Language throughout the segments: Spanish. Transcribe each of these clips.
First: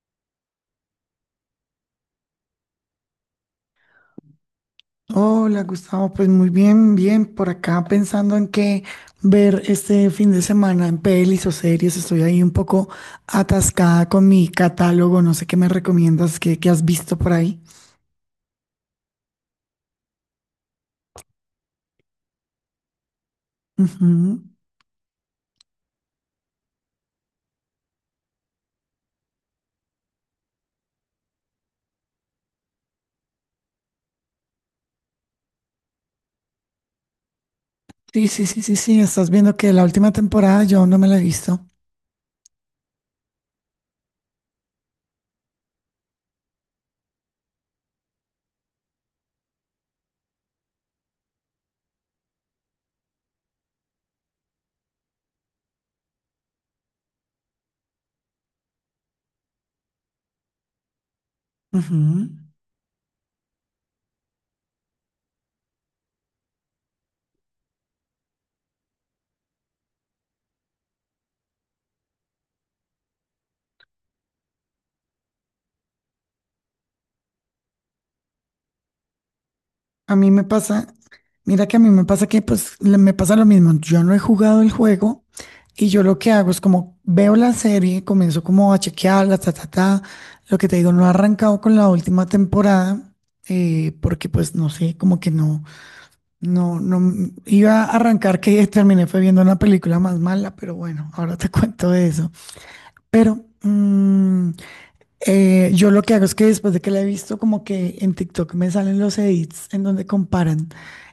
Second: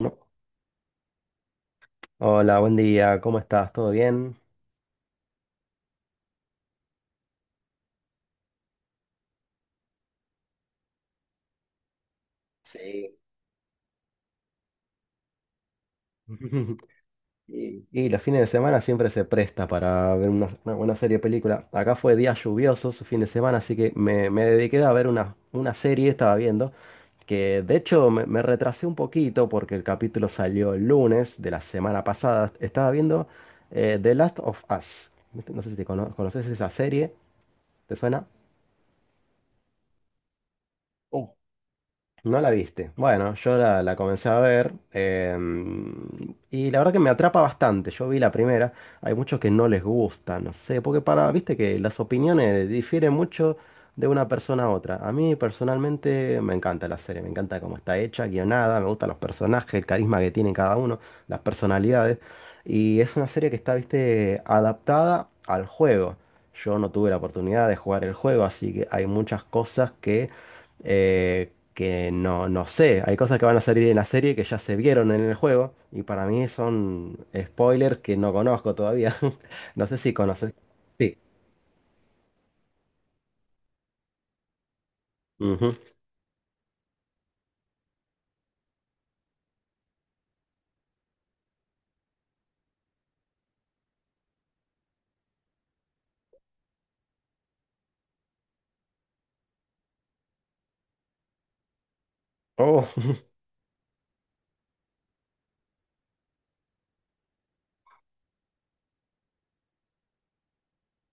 No. Hola, buen día, ¿cómo estás? ¿Todo bien? Hola Gustavo, pues muy bien, bien, por acá pensando en qué ver este fin de semana en pelis o series, estoy ahí un poco Sí. atascada con mi catálogo, no sé qué me recomiendas, qué has visto por ahí. Y los fines de semana siempre se presta para ver una buena serie o película. Acá fue día lluvioso su fin de semana, así que me Ujú. dediqué a ver una serie, estaba viendo, que de hecho me retrasé un poquito porque el capítulo salió el lunes de la semana pasada. Estaba viendo The Last of Us. No sé si conoces esa serie, ¿te Sí, suena? sí, sí, sí, sí, estás viendo que la última temporada yo aún no me la he visto. No la viste. Bueno, yo la comencé a ver, y la verdad que me atrapa bastante. Yo vi la primera. Hay muchos que no les gusta, no sé, porque para, viste que las opiniones difieren mucho de una persona a otra. A mí personalmente me encanta la serie, me encanta cómo está hecha, guionada, me gustan los personajes, el carisma que tiene cada uno, las personalidades. Ujú. Y es una serie que está, viste, adaptada al juego. Yo no tuve la oportunidad de jugar el juego, así que hay muchas cosas que no sé, hay cosas que van a salir en la serie que ya se vieron en el juego y para mí son spoilers que no conozco todavía. No sé si A mí me conoces. pasa, Sí. mira que a mí me pasa que pues me pasa lo mismo. Yo no he jugado el juego Ujú. y yo lo que hago es como veo la serie, comienzo como a chequearla, ta, ta, ta. Lo que te digo, no he arrancado con la última temporada porque pues no sé, como que no, iba a arrancar que terminé fue viendo una película más mala, pero bueno, ahora te cuento de eso. Oh. Pero yo lo que hago es que después de que la he visto, como que en TikTok me salen los edits en donde comparan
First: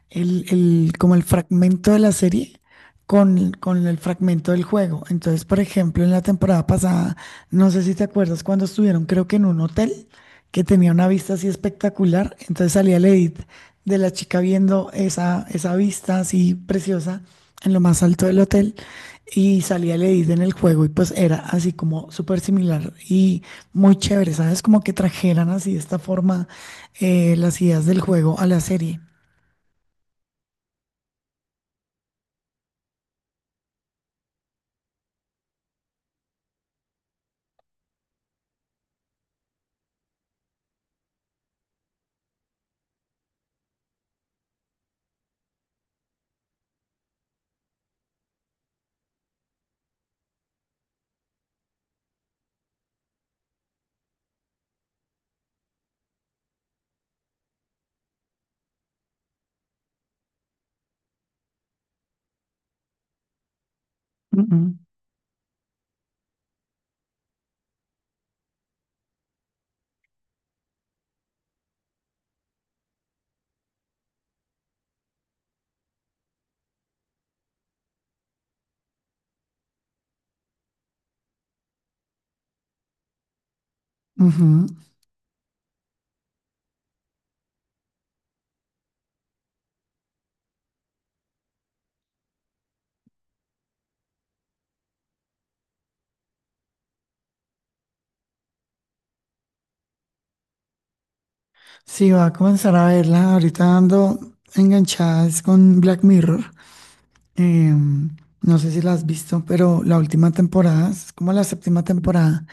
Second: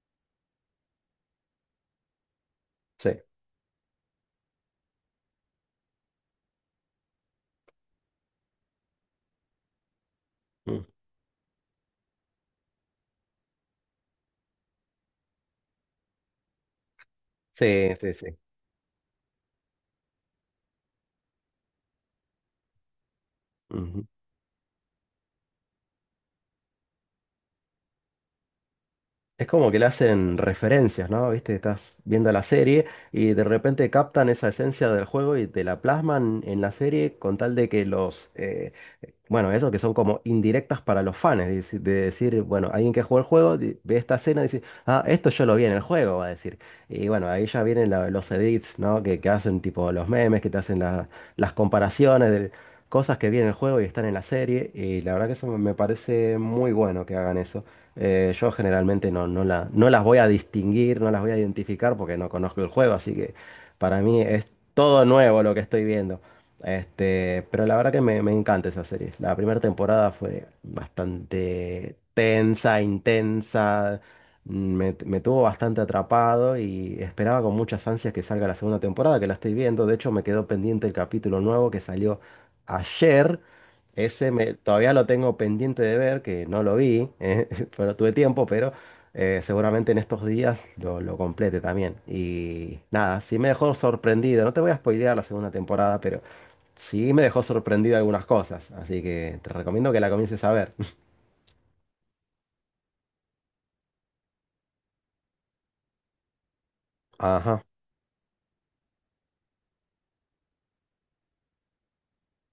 como el fragmento de la serie Sí. con el fragmento del juego. Entonces, por ejemplo, en la temporada pasada, no sé si te acuerdas cuando estuvieron, creo que en un hotel que Mm. tenía una vista así espectacular. Entonces salía el edit de la chica viendo esa vista así preciosa en lo Sí, más sí, alto sí. del hotel y salía el edit en el juego y pues era así como súper similar y muy Ujú. chévere, ¿sabes? Como que trajeran así de esta forma las ideas del juego a la serie. Es como que le hacen referencias, ¿no? Viste, estás viendo la serie y de repente captan esa esencia del juego y te la plasman en la serie con tal de que bueno, eso que son como indirectas para los fans, de decir, bueno, alguien que jugó el juego ve esta escena y dice, ah, esto yo lo vi en el juego, va a decir. Y bueno, ahí ya vienen los edits, ¿no? Que hacen tipo los memes, que te hacen las comparaciones de cosas que vi en el juego y están en la serie y la verdad que eso me parece muy bueno que hagan eso. Yo generalmente no las voy a distinguir, no las voy a identificar porque no conozco el juego, así que para mí es Ujú, todo nuevo lo que estoy viendo. Este, pero la verdad que me encanta esa serie. La primera temporada fue bastante tensa, intensa, me tuvo bastante atrapado y esperaba con muchas ansias que salga la segunda temporada, que la estoy viendo. De hecho, me quedó pendiente el capítulo nuevo que salió ayer, ese ujú. todavía lo tengo pendiente de ver, que no lo vi. Pero tuve tiempo, pero seguramente en estos días lo complete también. Y nada, sí me dejó sorprendido. No te voy a spoilear la segunda temporada, pero sí me dejó sorprendido algunas cosas. Así que te recomiendo que la comiences a ver. Sí, va a comenzar a verla ahorita dando enganchadas con Black Mirror. Ajá. Eh, no sé si la has visto, pero la última temporada, es como la séptima temporada,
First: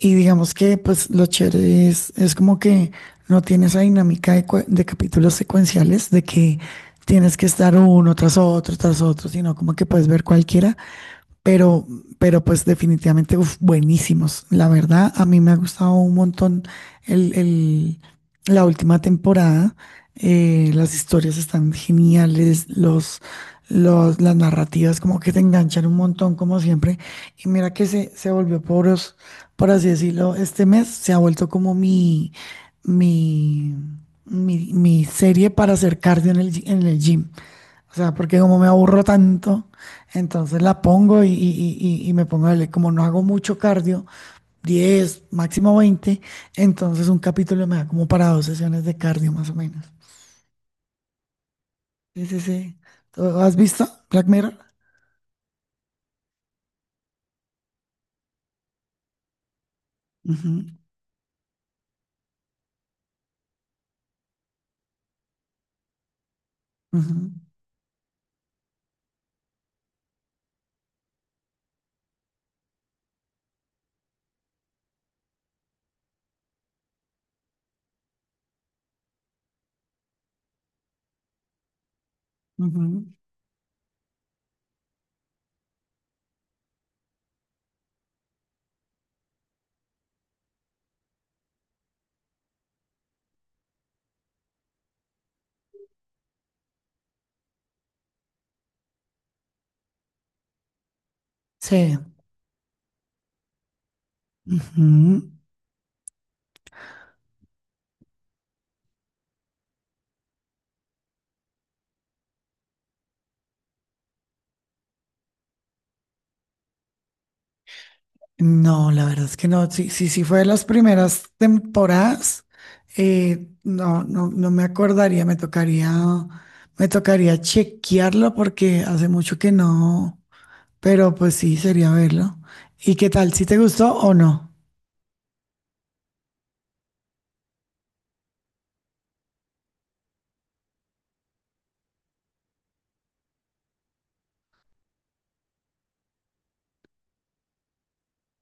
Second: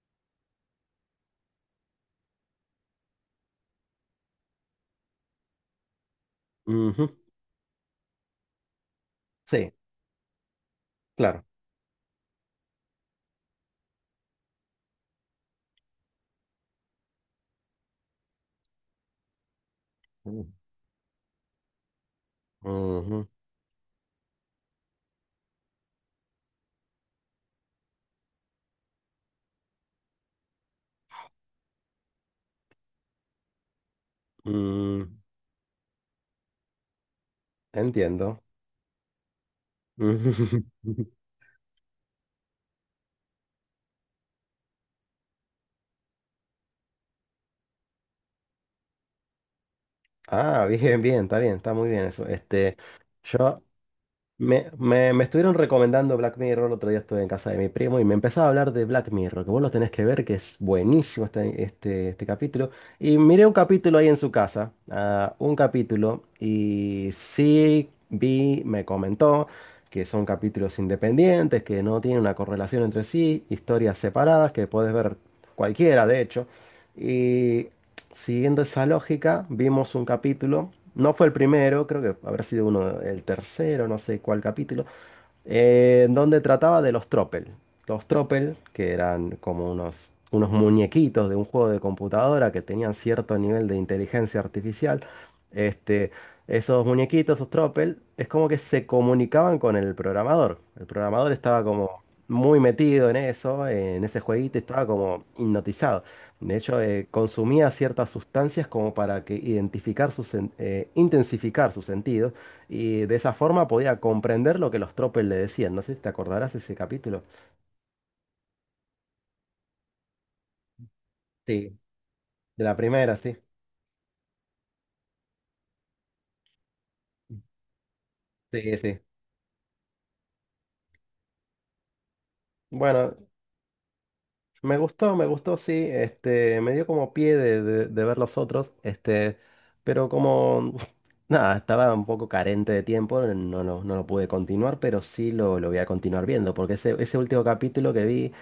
y digamos que pues lo chévere es como que no tiene esa dinámica de capítulos secuenciales, de que Ujú. tienes que estar uno tras otro, sino Sí, como que puedes ver cualquiera claro. pero, pero pues definitivamente, uf, buenísimos. La verdad, a mí me ha gustado un montón el, el- la última temporada. Ujú. Las historias están geniales, las narrativas como que te enganchan un montón, como siempre. Y mira que se volvió por así decirlo, este mes se ha vuelto como mi, mi Mm, serie para hacer cardio en el gym. O sea, porque entiendo. como me aburro tanto, entonces Ujú. la pongo y me pongo a leer. Como no hago mucho cardio, 10 máximo 20 entonces un capítulo me da como para dos sesiones de cardio más o menos. Ah, bien, bien, está muy bien eso. Sí, sí, Este, sí. ¿Tú ¿Has yo visto Black Mirror? me estuvieron recomendando Black Mirror. El otro día estuve en casa de mi primo y me empezaba a hablar de Black Mirror, que vos lo tenés que ver, que es Ujú, buenísimo este capítulo. Y miré un capítulo ahí en su casa, ah, un capítulo, y ujú, sí vi, me comentó que son capítulos independientes, que no tienen una correlación entre sí, historias separadas, que podés ver cualquiera, de hecho. y Siguiendo esa lógica, vimos un capítulo, no fue el primero, creo que habrá sido uno, ujú. el tercero, no sé cuál capítulo, donde trataba de los Tropel. Los Tropel, que eran como unos muñequitos de un juego de computadora que tenían cierto nivel de inteligencia artificial. Este, esos muñequitos, esos Tropel, es como que se comunicaban con el programador. El programador estaba Sí. como muy metido en eso, en ese jueguito, y estaba Ujú. como hipnotizado. De hecho, consumía ciertas sustancias como para que identificar intensificar sus sentidos y de esa forma podía comprender lo que los tropes le decían. No sé si te acordarás ese capítulo. No, la verdad es que no. Sí, sí, sí fue de las primeras Sí, temporadas. de la primera, sí. No me acordaría. Me tocaría chequearlo Sí, porque sí. hace mucho que no. Pero pues sí, sería verlo. ¿Y qué Bueno, tal? ¿Si te gustó o no? me gustó, me gustó, sí. Este, me dio como pie de, de ver los otros. Este, pero como nada, estaba un poco carente de tiempo, no lo pude continuar, pero sí lo voy a continuar viendo. Porque ese último capítulo que vi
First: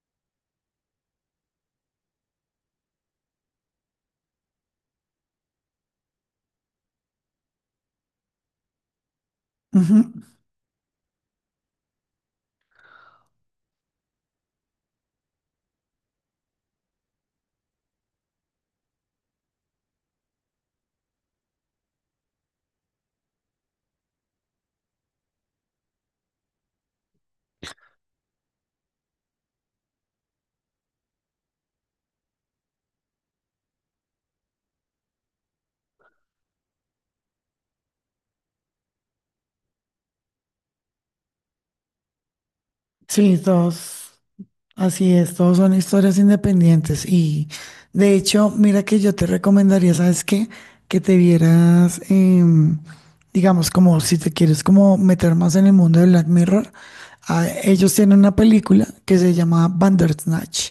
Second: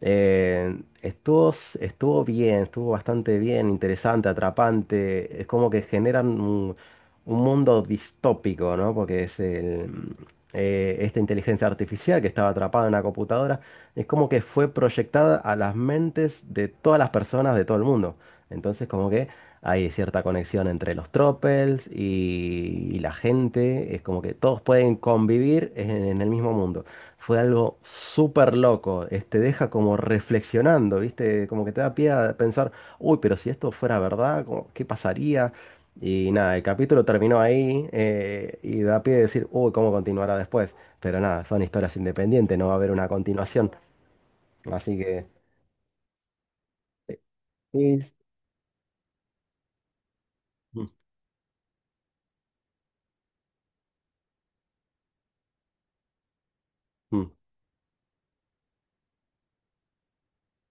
estuvo, estuvo bien, estuvo bastante bien, interesante, atrapante. Es como que generan un mundo distópico, ¿no? Porque Ujú. Esta inteligencia artificial que estaba atrapada en una computadora es como que fue proyectada a las mentes de todas las personas de todo el mundo. Entonces, como que hay cierta conexión entre los tropels y la gente. Es como que todos pueden convivir en el mismo mundo. Fue algo súper loco. Te deja como reflexionando, ¿viste? Como que te da pie a pensar, uy, pero si esto fuera verdad, como, ¿qué pasaría? Y nada, el capítulo terminó ahí, y da pie a decir, uy, ¿cómo continuará después? Pero nada, son historias independientes, no va a haber una Sí, continuación. dos. Así Así que, es, todos son historias independientes y de is- hecho, mira que yo te recomendaría, ¿sabes qué? mm. Que te vieras, digamos, como si te quieres como meter más en el mundo de Black Mirror, Mm. ah, ellos tienen una película que se llama Bandersnatch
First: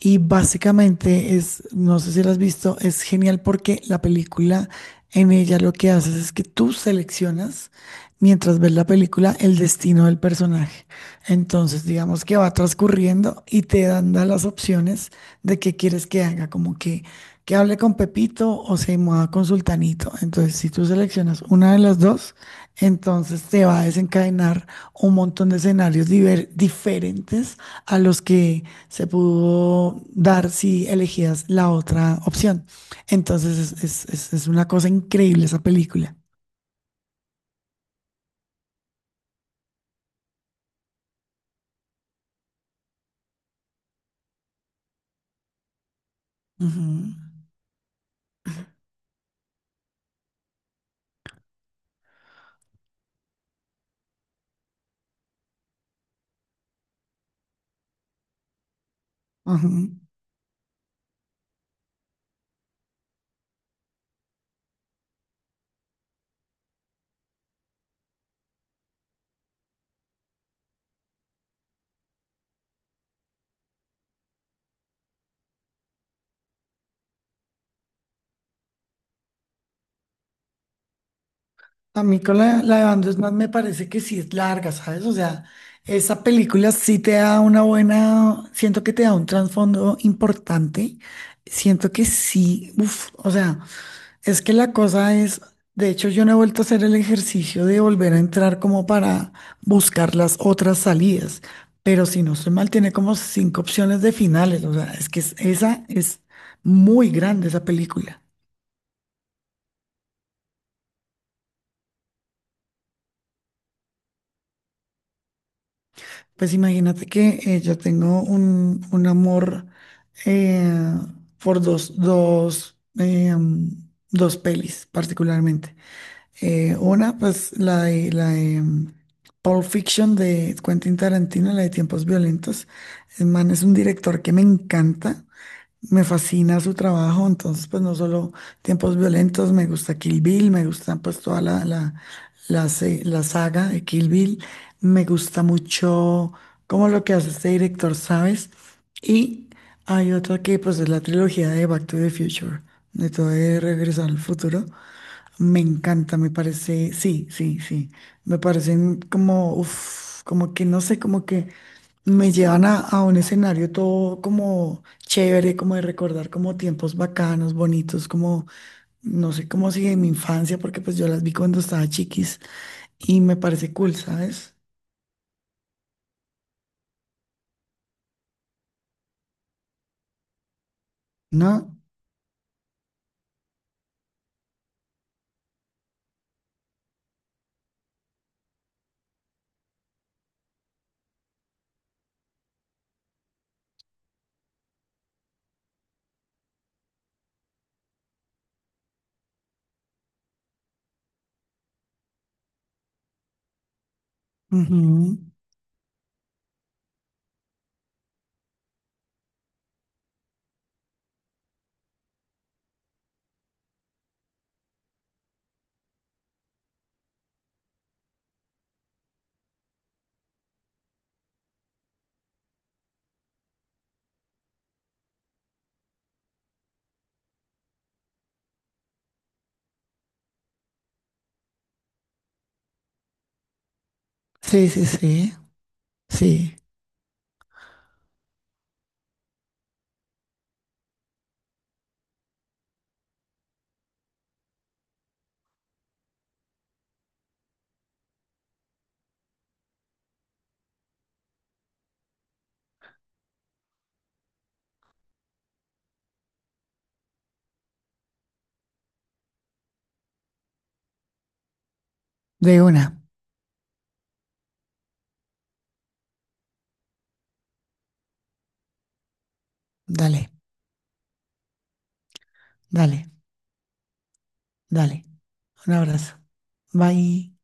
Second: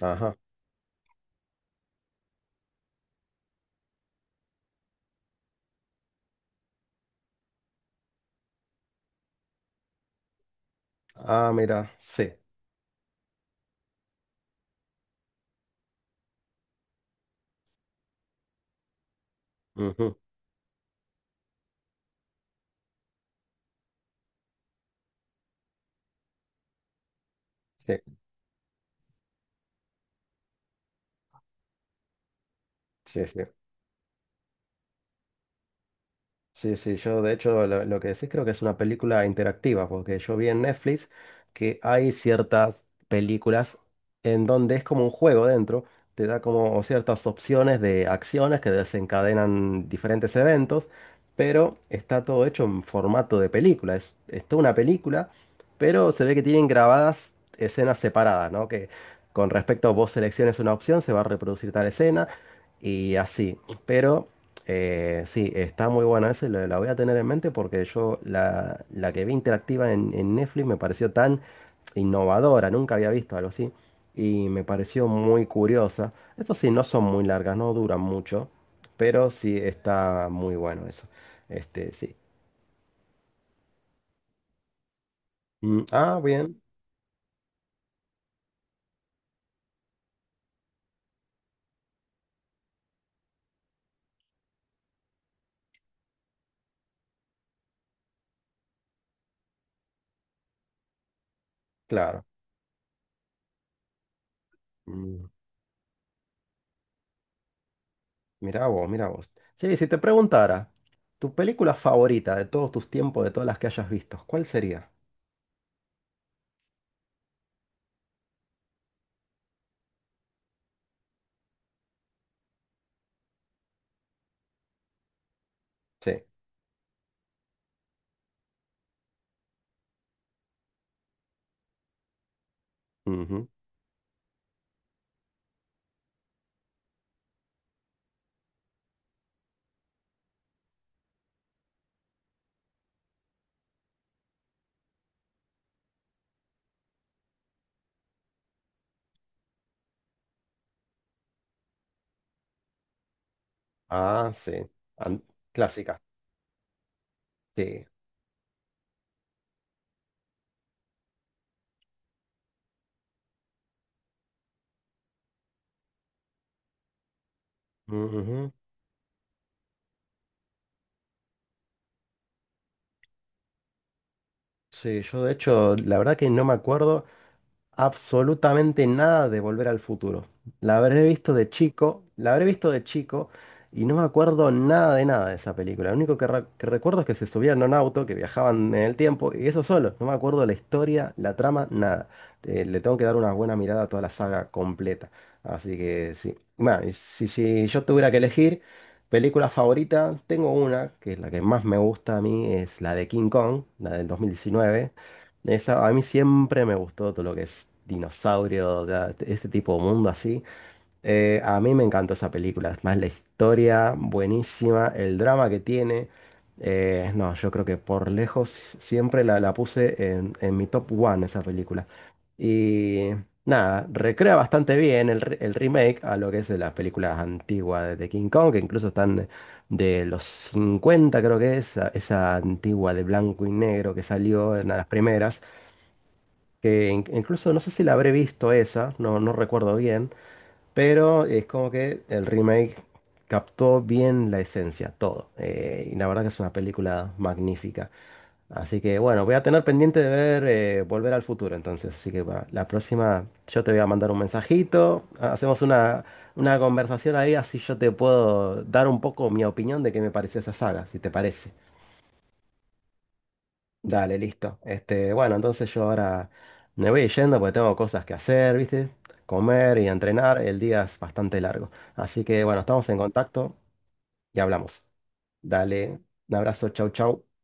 y Ajá. básicamente es, no sé si la has visto, es genial porque la película en ella lo que haces es que tú seleccionas mientras ves la película el destino del personaje. Ah, Entonces, mira, digamos sí. que va transcurriendo y te dan da las opciones de qué quieres que haga, como que hable con Pepito o se mueva con Sultanito. Ujú. Entonces, si tú seleccionas una de las dos, entonces te va a desencadenar un montón de escenarios diferentes Sí, a los que se pudo dar si elegías la otra opción. sí, sí. Entonces, es una cosa increíble esa película. Sí, sí, yo de hecho lo que decís creo que es una película interactiva, porque yo vi en Netflix que hay ciertas películas en donde es como un juego dentro, te da como Ujú, ciertas opciones de acciones que desencadenan diferentes eventos, pero está todo hecho en formato de película, es toda una película, pero se ve que tienen grabadas escenas separadas, ¿no? Que con respecto a ujú. vos selecciones una opción, se va a reproducir tal escena y así, pero... sí, está muy buena esa, y la voy a tener en mente porque yo la que vi interactiva en Netflix me pareció tan innovadora, nunca había visto algo así y me pareció muy curiosa. Eso sí, no son muy largas, no duran mucho, pero sí está muy bueno eso. Este, A sí. mí con la de Van der me parece que sí es larga, ¿sabes? O sea, Mm, ah, esa bien, película sí te da una buena, siento que te da un trasfondo importante, siento que sí, uff, o sea, es que la cosa es, de hecho yo no he vuelto a hacer el ejercicio de volver a entrar como para buscar las otras salidas, pero si claro. no estoy mal, tiene como cinco opciones de finales, o sea, es que Mm, esa es muy grande esa película. mirá vos, mirá vos. Sí, si te preguntara, tu película favorita de todos tus tiempos, de todas las que hayas visto, ¿cuál sería? Pues imagínate que yo tengo un amor eh, por dos pelis particularmente. Sí. Una, pues la de, la de Pulp Fiction de Quentin Tarantino, la de Tiempos Violentos. El man es un director que me encanta. Me fascina su trabajo, entonces pues no solo Tiempos Violentos, me gusta Kill Bill, me gusta pues toda la saga de Kill Bill, me gusta mucho como lo que hace este director, ¿sabes? Y hay otra que pues es la trilogía de Back to the Future, de todo de Regresar al Ah, sí. Futuro. An- Me Clásica. encanta, me parece, sí, sí, Sí. sí, me parecen como, uf, como que no sé, como que me llevan a un escenario todo como chévere, como de recordar como tiempos bacanos, bonitos, como, Ujú. no sé, como si de mi infancia, porque pues yo las vi cuando estaba chiquis y me parece cool, ¿sabes? Sí, yo de hecho, la verdad que no me acuerdo absolutamente nada de Volver al Futuro. La habré visto de ¿No? chico, la habré visto de chico y no me acuerdo nada de nada de esa película. Lo único que, que recuerdo es que se subían a un auto, que viajaban en el tiempo y eso solo. No me acuerdo la historia, la trama, nada. Le tengo que dar una buena mirada a toda la saga completa. Así que sí. Bueno, y si, si yo tuviera que elegir película favorita, tengo una, que es la que más me gusta a mí, es la de King Kong, la del 2019. Ujú. Esa, a mí siempre me gustó todo lo que es dinosaurio, o sea, este tipo de mundo así. A mí me encantó esa película, es más la historia buenísima, el drama que tiene. No, yo creo que por lejos siempre la puse en mi top one esa película. Y nada, recrea bastante bien el remake a lo que es de las películas antiguas de King Kong, que incluso están de los 50 creo que es, esa antigua de blanco y negro que salió Sí, en sí, las sí, primeras sí, que incluso no sé si la habré visto esa, no, no recuerdo bien, pero es como que el remake captó bien la esencia, todo. Y la verdad que es una película magnífica. Así que bueno, voy a tener pendiente de ver, Volver al Futuro entonces. Así que para la próxima yo te voy a mandar un mensajito, hacemos una conversación ahí, así yo te puedo dar un poco mi opinión de qué me pareció esa saga, si te parece. de una, Dale, listo. Este, bueno, entonces yo ahora me voy yendo porque tengo cosas que hacer, ¿viste? Comer y dale, entrenar. El día es bastante largo. Así que bueno, estamos en dale, contacto y hablamos. dale, un Dale, abrazo, un abrazo, chau, chau. bye.